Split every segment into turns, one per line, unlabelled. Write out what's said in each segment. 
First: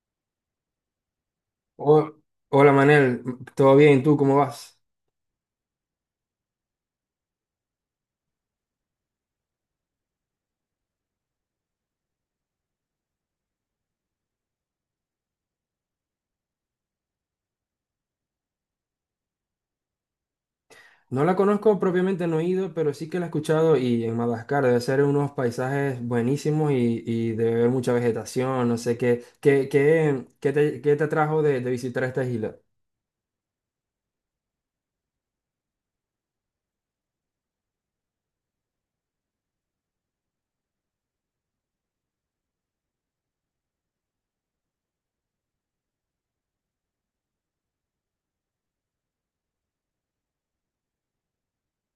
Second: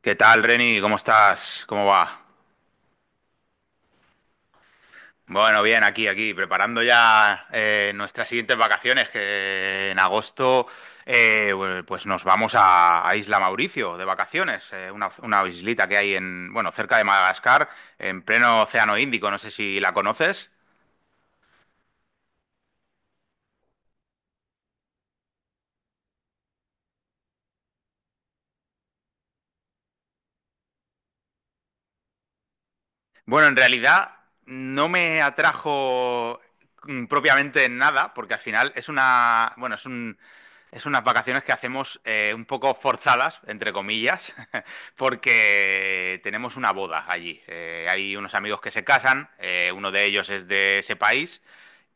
¿Qué tal, Reni? ¿Cómo estás? ¿Cómo
Oh,
va?
hola Manel, ¿todo bien? ¿Tú cómo vas?
Bueno, bien, aquí, preparando ya nuestras siguientes vacaciones, que en agosto bueno, pues nos vamos a Isla Mauricio de vacaciones, una islita que hay en, bueno, cerca de Madagascar, en pleno Océano Índico, no sé si la conoces.
No la conozco propiamente, no he ido, pero sí que la he escuchado y en Madagascar debe ser unos paisajes buenísimos y debe haber mucha vegetación, no sé qué, qué te atrajo de visitar esta isla.
Bueno, en realidad no me atrajo propiamente en nada, porque al final es unas vacaciones que hacemos un poco forzadas, entre comillas, porque tenemos una boda allí. Hay unos amigos que se casan, uno de ellos es de ese país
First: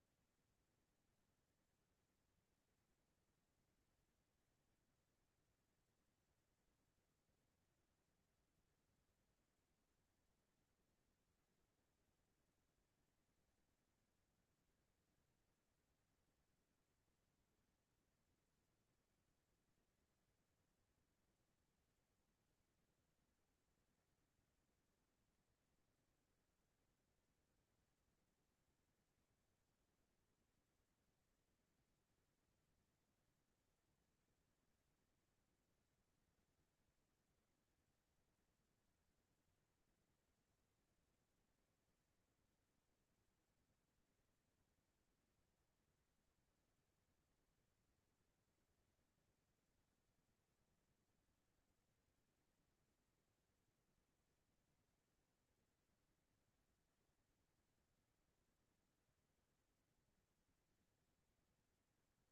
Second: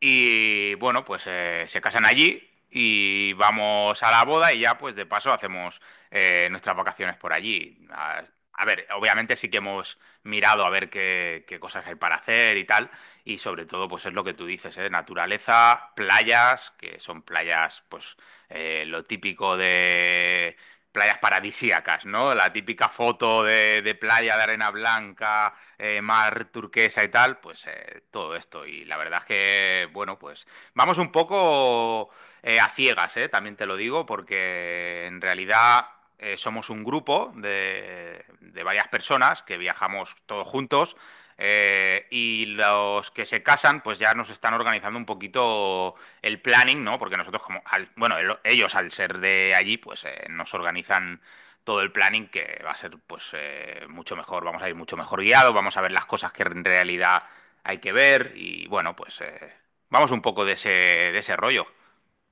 y bueno, pues se casan allí y vamos a la boda y ya pues de paso hacemos nuestras vacaciones por allí. A a ver, obviamente sí que hemos mirado a ver qué cosas hay para hacer y tal. Y sobre todo pues es lo que tú dices, ¿eh? Naturaleza, playas, que son playas pues lo típico de playas paradisíacas, ¿no? La típica foto de playa de arena blanca, mar turquesa y tal, pues todo esto. Y la verdad es que, bueno, pues vamos un poco a ciegas, también te lo digo, porque en realidad somos un grupo de varias personas que viajamos todos juntos. Y los que se casan, pues ya nos están organizando un poquito el planning, ¿no? Porque nosotros como, ellos al ser de allí, pues nos organizan todo el planning que va a ser pues mucho mejor, vamos a ir mucho mejor guiado, vamos a ver las cosas que en realidad hay que ver y bueno, pues vamos un poco de de ese rollo.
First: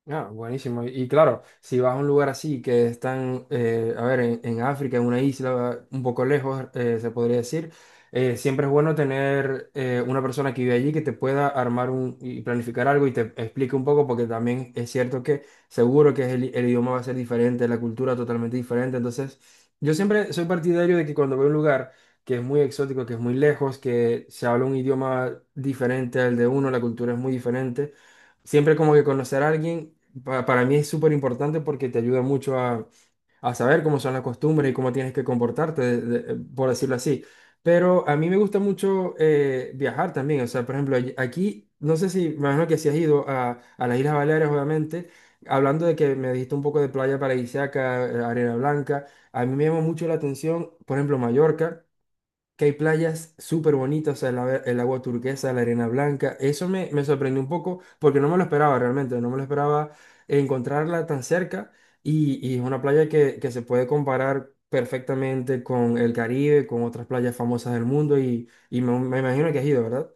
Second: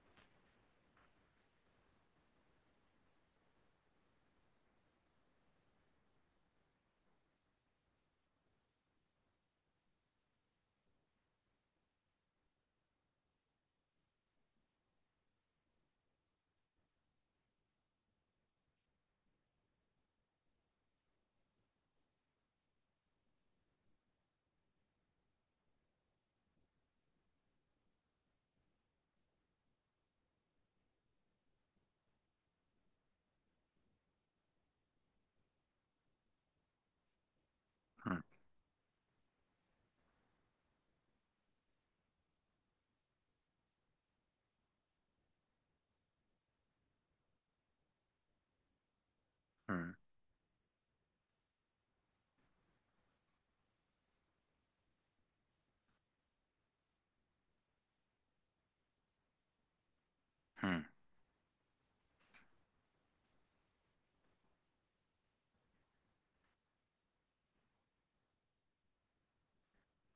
Ah, buenísimo. Y claro, si vas a un lugar así que están, a ver, en África, en una isla un poco lejos, se podría decir, siempre es bueno tener una persona que vive allí que te pueda armar un, y planificar algo y te explique un poco, porque también es cierto que seguro que es el idioma va a ser diferente, la cultura totalmente diferente. Entonces, yo siempre soy partidario de que cuando voy a un lugar que es muy exótico, que es muy lejos, que se habla un idioma diferente al de uno, la cultura es muy diferente. Siempre como que conocer a alguien para mí es súper importante porque te ayuda mucho a saber cómo son las costumbres y cómo tienes que comportarte, por decirlo así. Pero a
Mm,
mí me gusta mucho viajar también. O sea, por ejemplo, aquí, no sé si, me imagino que si has ido a las Islas Baleares, obviamente, hablando de que me dijiste un poco de playa paradisíaca, arena blanca, a mí me llama
mm,
mucho la atención, por ejemplo, Mallorca, que hay playas súper bonitas, o sea, el agua turquesa, la arena blanca. Eso me, me sorprendió un poco porque no me lo esperaba realmente, no me lo esperaba
mm.
encontrarla tan cerca y es una playa que se puede comparar perfectamente con el Caribe, con otras playas famosas del mundo y me imagino que has ido, ¿verdad?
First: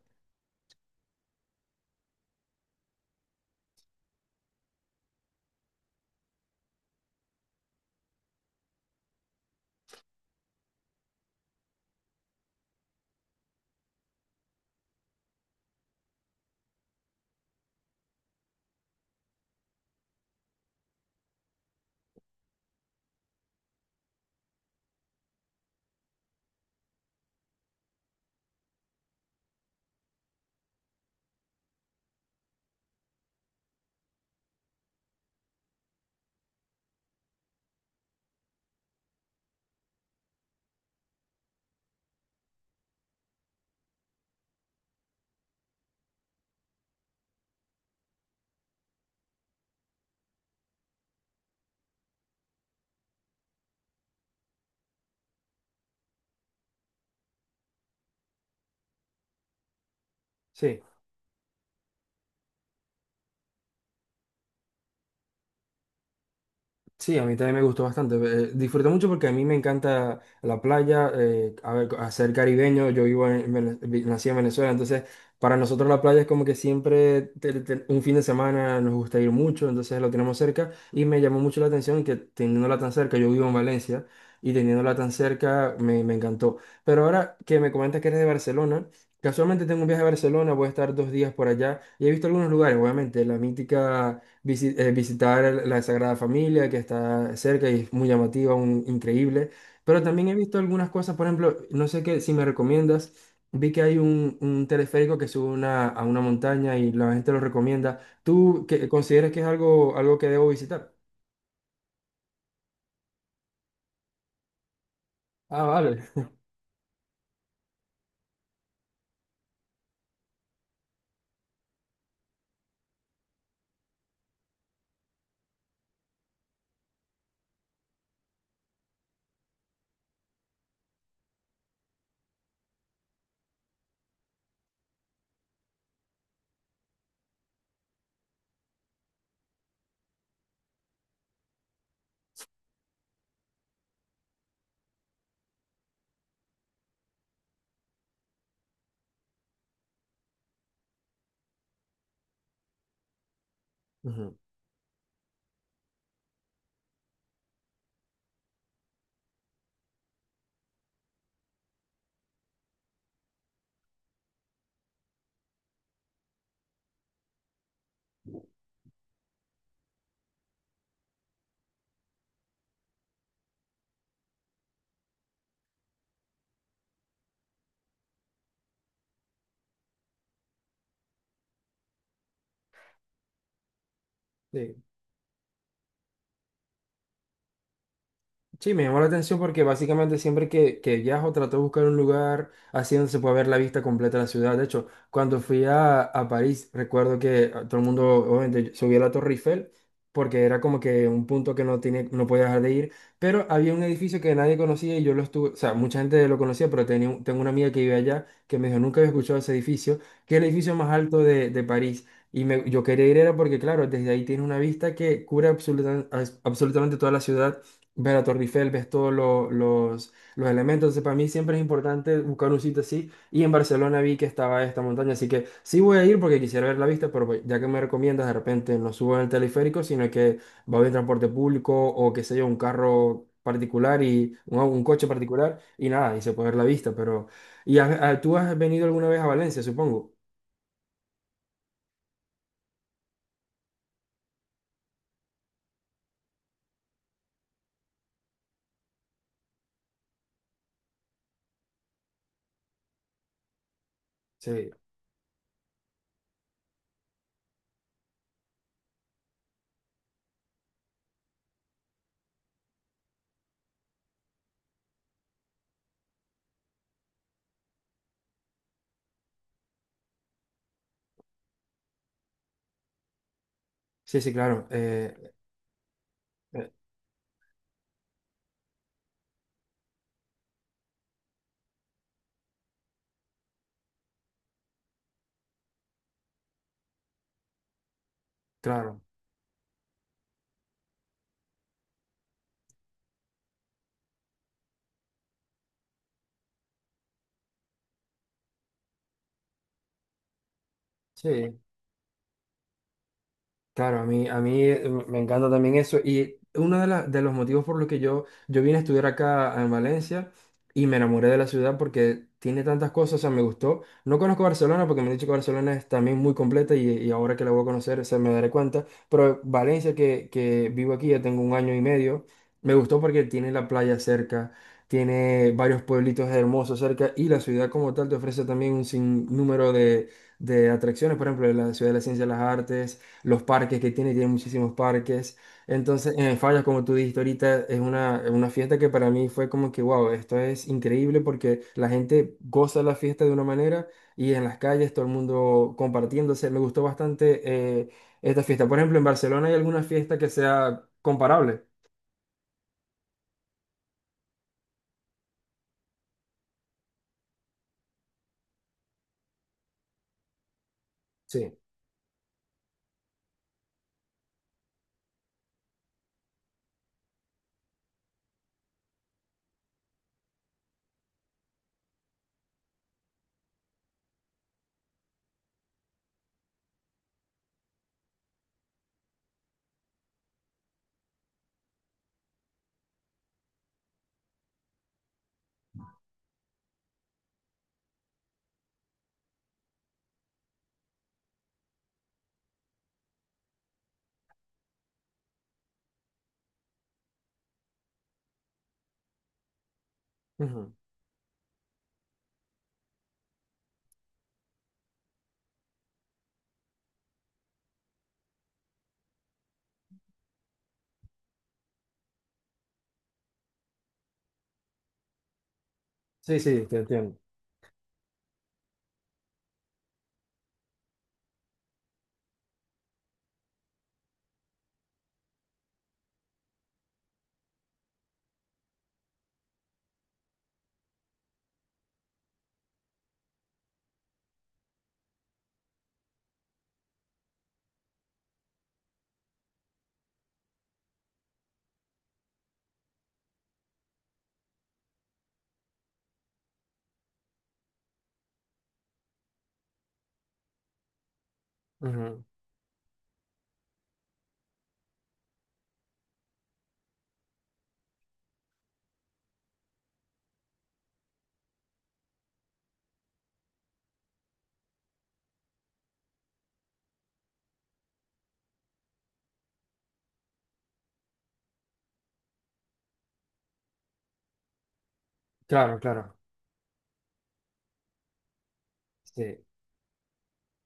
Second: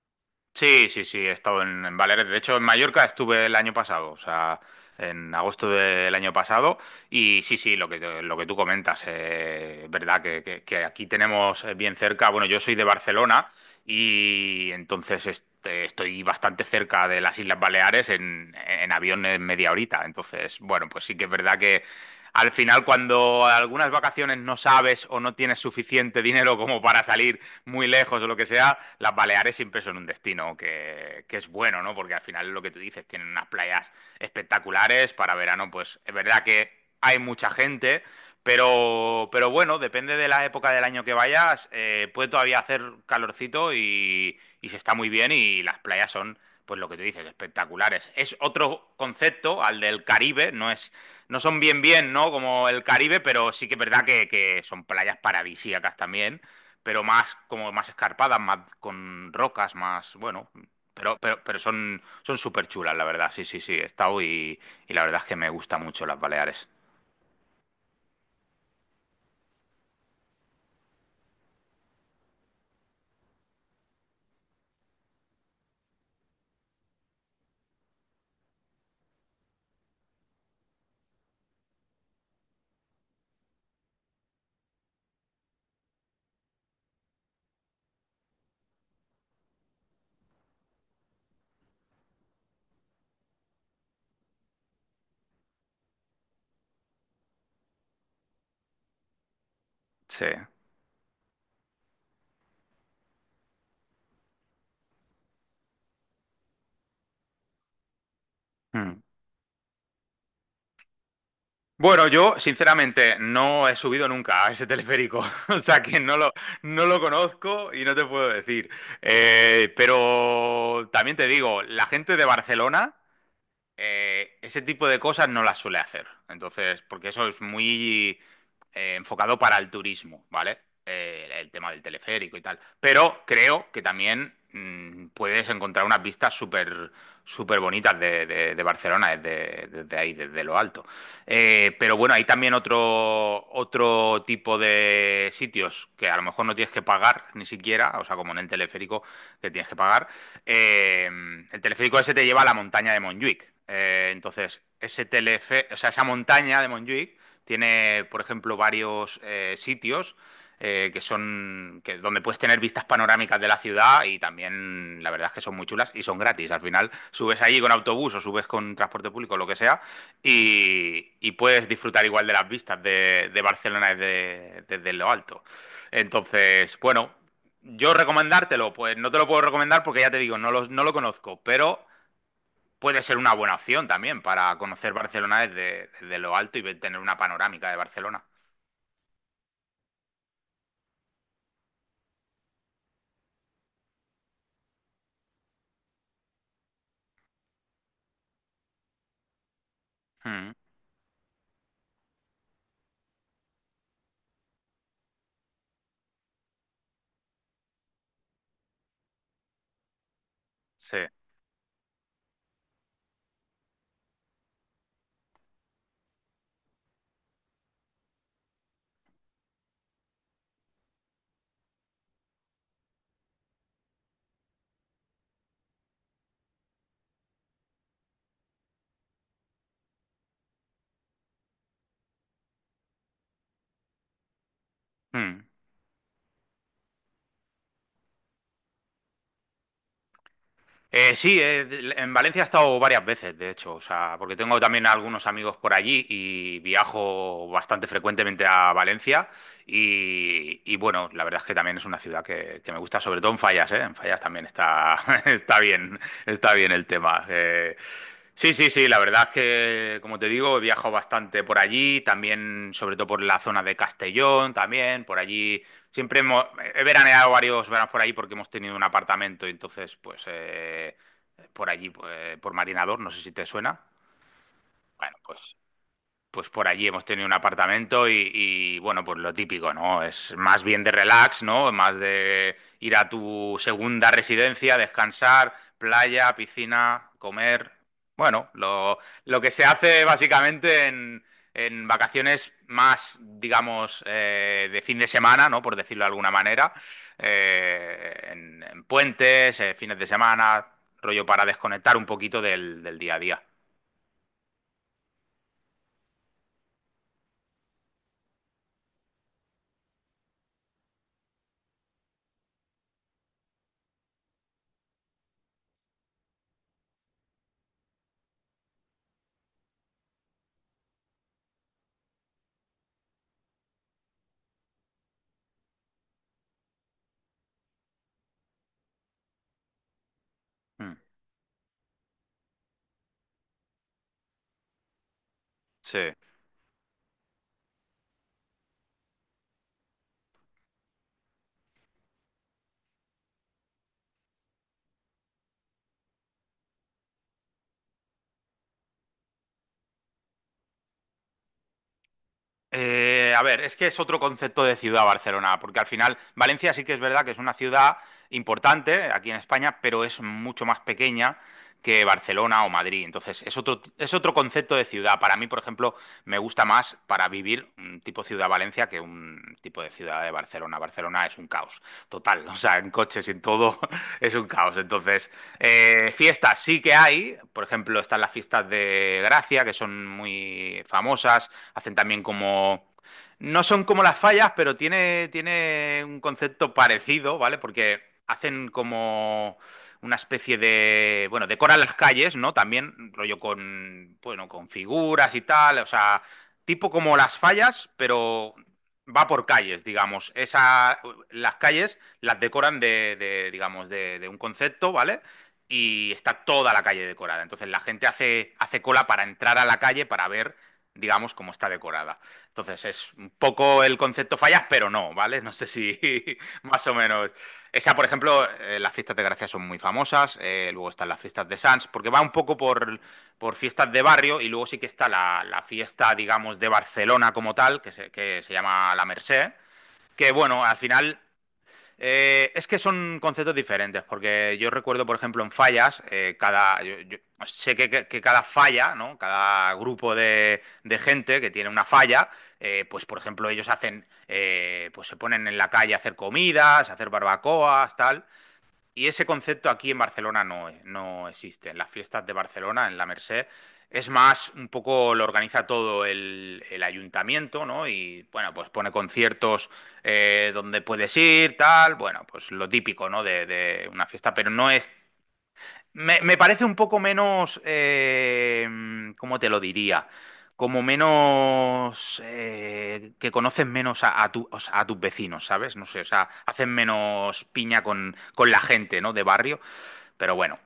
Sí, sí, sí, he estado en Baleares. De hecho, en Mallorca estuve el año pasado, o sea, en agosto del año pasado. Y sí, sí, lo lo que tú comentas, verdad que, que aquí tenemos bien cerca. Bueno, yo soy de Barcelona y entonces estoy bastante cerca de las Islas Baleares en avión en media horita. Entonces, bueno, pues sí que es verdad que al final, cuando algunas vacaciones no sabes o no tienes suficiente dinero como para salir muy lejos o lo que sea, las Baleares siempre son un destino que es bueno, ¿no? Porque al final es lo que tú dices, tienen unas playas espectaculares para verano, pues es verdad que hay mucha gente, pero bueno, depende de la época del año que vayas, puede todavía hacer calorcito y se está muy bien y las playas son, pues lo que tú dices, espectaculares. Es otro concepto al del Caribe, no son bien bien, ¿no? Como el Caribe, pero sí que es verdad que son playas paradisíacas también, pero más, como más escarpadas, más con rocas, más, bueno,
Sí.
pero son, son súper chulas, la verdad. Sí, sí, sí, he estado y la verdad es que me gustan mucho las Baleares.
Sí, a mí también me gustó bastante. Disfruté mucho porque a mí me encanta la playa, a ver, hacer caribeño. Yo vivo en, nací en Venezuela, entonces para nosotros la playa es como que siempre un fin de semana nos gusta ir mucho, entonces lo tenemos cerca y me llamó mucho la atención que teniéndola tan cerca, yo vivo en Valencia y teniéndola tan cerca me, me encantó. Pero ahora que me comentas que eres de Barcelona, casualmente tengo un viaje a Barcelona, voy a estar dos días por allá y he visto algunos lugares, obviamente, la mítica visitar la Sagrada Familia, que está cerca y es muy llamativa, un, increíble. Pero
Sí.
también he visto algunas cosas, por ejemplo, no sé qué, si me recomiendas, vi que hay un teleférico que sube a una montaña y la gente lo recomienda. ¿Tú
Mm.
consideras que es algo, algo que debo visitar?
Bueno, yo sinceramente no he subido nunca a ese teleférico, o
Ah,
sea que
vale.
no lo conozco y no te puedo decir. Pero también te digo, la gente de Barcelona ese tipo de cosas no las suele hacer. Entonces, porque eso es muy enfocado para el turismo, ¿vale? El tema del teleférico y tal. Pero creo que también puedes encontrar unas vistas súper súper bonitas de, de Barcelona desde, desde ahí, desde lo alto. Pero bueno, hay también otro, otro tipo de sitios que a lo mejor no tienes que pagar ni siquiera, o sea, como en el teleférico que tienes que pagar, eh, el teleférico ese te lleva a la montaña de Montjuic.
Ujú.
Entonces, ese telefe o sea, esa montaña de Montjuic tiene, por ejemplo, varios sitios que donde puedes tener vistas panorámicas de la ciudad y también la verdad es que son muy chulas y son gratis. Al final subes allí con autobús o subes con transporte público, lo que sea, y puedes disfrutar igual de las vistas de Barcelona desde, desde lo alto. Entonces, bueno, yo recomendártelo, pues no te lo puedo recomendar porque ya te digo, no lo conozco, pero puede ser una buena opción también para
Sí.
conocer Barcelona desde, desde lo alto y tener una panorámica de Barcelona.
Sí, me llamó la atención porque básicamente siempre que viajo trato de buscar un lugar así donde se pueda ver la vista completa de la ciudad. De hecho, cuando fui a París, recuerdo que ah, todo el mundo obviamente subió a la Torre Eiffel porque
Mm,
era como que un punto que no tiene, no podía dejar de ir. Pero había un edificio que nadie conocía y yo lo estuve, o sea, mucha gente lo conocía, pero tenía, tengo una amiga que vive allá que me dijo, nunca había escuchado ese edificio, que es el edificio más
sí.
alto de París. Yo quería ir era porque, claro, desde ahí tiene una vista que cubre absolutamente toda la ciudad, ver la Torre Eiffel, ves los elementos. Entonces, para mí siempre es importante buscar un sitio así. Y en Barcelona vi que estaba esta montaña, así que sí voy a ir porque quisiera ver la vista, pero ya que me recomiendas, de repente no subo en el teleférico, sino que voy en transporte público o qué sé yo, un carro particular y un coche
Mm.
particular y nada, y se puede ver la vista, pero... ¿Y tú has venido alguna vez a Valencia, supongo?
Sí, en Valencia he estado varias veces, de hecho, o sea, porque tengo también algunos amigos por allí y viajo bastante frecuentemente a Valencia y, bueno, la verdad es que también es una ciudad que me gusta, sobre todo en Fallas, ¿eh? En Fallas también
Sí,
está, está bien, está bien el tema. Sí, sí, sí, la verdad es que, como te digo, he viajado bastante por allí, también, sobre todo por la zona de Castellón, también, por allí. Siempre hemos, he veraneado varios veranos por ahí porque hemos tenido un apartamento, y entonces, pues, por allí, pues, por Marinador, no sé si te suena.
sí, sí, claro.
Bueno,
Eh,
pues por
eh,
allí hemos tenido un apartamento y, bueno, pues lo típico, ¿no? Es más bien de relax, ¿no? Más de ir a tu segunda residencia, descansar, playa, piscina, comer. Bueno,
claro,
lo que se hace básicamente en vacaciones más, digamos, de fin de semana, ¿no? Por decirlo de alguna manera. En puentes, fines de semana, rollo para
sí.
desconectar un poquito del, del día a día.
Claro, a mí, a mí me encanta también eso. Y uno de, de los motivos por los que yo vine a estudiar acá en Valencia y me enamoré de la ciudad porque tiene tantas cosas, o sea, me gustó. No conozco Barcelona porque me han dicho que Barcelona es también muy completa y ahora que la voy a conocer se me daré cuenta. Pero Valencia, que vivo aquí, ya tengo un año y medio, me gustó porque tiene la playa cerca, tiene varios pueblitos hermosos cerca y la ciudad como tal te ofrece también un sinnúmero de
Mm,
atracciones. Por ejemplo, la ciudad de la ciencia y las artes, los parques que tiene, tiene muchísimos parques.
sí.
Entonces, en Fallas, como tú dijiste ahorita, es una fiesta que para mí fue como que, wow, esto es increíble porque la gente goza la fiesta de una manera y en las calles todo el mundo compartiéndose. Me gustó bastante eh, esta fiesta. Por ejemplo, en Barcelona hay alguna fiesta que sea comparable.
A ver, es que es otro concepto de ciudad Barcelona, porque al final Valencia sí que es verdad que es una ciudad importante aquí en España, pero es mucho más pequeña
Sí.
que Barcelona o Madrid. Entonces, es otro concepto de ciudad. Para mí, por ejemplo, me gusta más para vivir un tipo ciudad Valencia que un tipo de ciudad de Barcelona. Barcelona es un caos total, o sea, en coches y en todo es un caos. Entonces, fiestas sí que hay, por ejemplo, están las fiestas de Gracia, que son muy famosas, hacen también como... No son como las fallas, pero tiene, tiene un concepto parecido, ¿vale? Porque hacen como una especie de... Bueno, decoran las calles, ¿no? También rollo con, bueno, con figuras y tal, o sea, tipo como las fallas, pero va por calles, digamos.
Ujú.
Esa, las calles las decoran de, digamos, de un concepto, ¿vale? Y está toda la calle decorada. Entonces la gente hace, hace cola para entrar a la calle para ver, digamos, cómo está decorada. Entonces es un poco el concepto fallas, pero no, ¿vale? No sé si
Sí, sí, te
más o
entiendo.
menos. Esa, por ejemplo, las fiestas de Gracia son muy famosas, luego están las fiestas de Sants, porque va un poco por fiestas de barrio y luego sí que está la, la fiesta, digamos, de Barcelona como tal, que se llama La Merced, que bueno, al final es que son conceptos diferentes, porque yo recuerdo, por ejemplo, en fallas, yo sé que, que cada falla, ¿no? Cada grupo de gente que tiene una falla, pues, por ejemplo, ellos hacen, pues se ponen en la calle a hacer comidas, a hacer barbacoas, tal. Y ese concepto aquí en Barcelona no, no existe. En las
Ujú.
fiestas de Barcelona, en la Merced, es más, un poco lo organiza todo el ayuntamiento, ¿no? Y bueno, pues pone conciertos donde puedes ir, tal, bueno, pues lo típico, ¿no? De una fiesta, pero no es, me parece un poco menos, ¿cómo te lo diría? Como menos, que conoces menos a o sea, a tus vecinos, ¿sabes?
Claro,
No sé, o
claro.
sea, hacen menos piña con la gente, ¿no? De
Sí.
barrio, pero bueno,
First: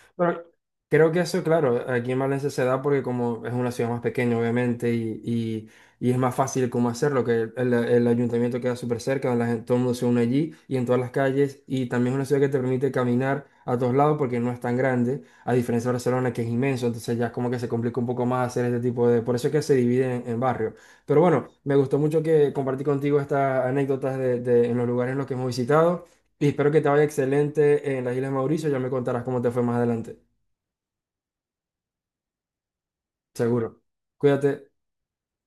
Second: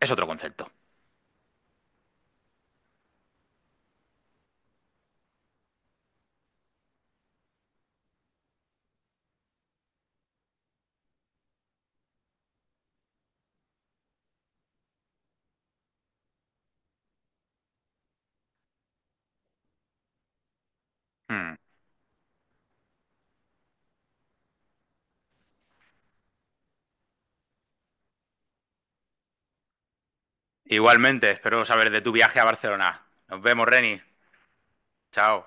es otro
Bueno,
concepto.
creo que eso, claro, aquí en Valencia se da porque como es una ciudad más pequeña, obviamente, y es más fácil cómo hacerlo, que el ayuntamiento queda súper cerca, la gente- todo el mundo se une allí y en todas las calles, y también es una ciudad que te permite caminar a todos lados porque no es tan grande, a diferencia de Barcelona, que es inmenso, entonces ya es como que se complica un poco más hacer este tipo de... Por eso es que se divide en barrios. Pero bueno,
Mm.
me gustó mucho que compartí contigo estas anécdotas de, en los lugares en los que hemos visitado. Y espero que te vaya excelente en las Islas Mauricio. Ya me contarás cómo te fue más adelante.
Igualmente, espero saber de tu viaje a Barcelona. Nos vemos,
Seguro.
Reni.
Cuídate.
Chao.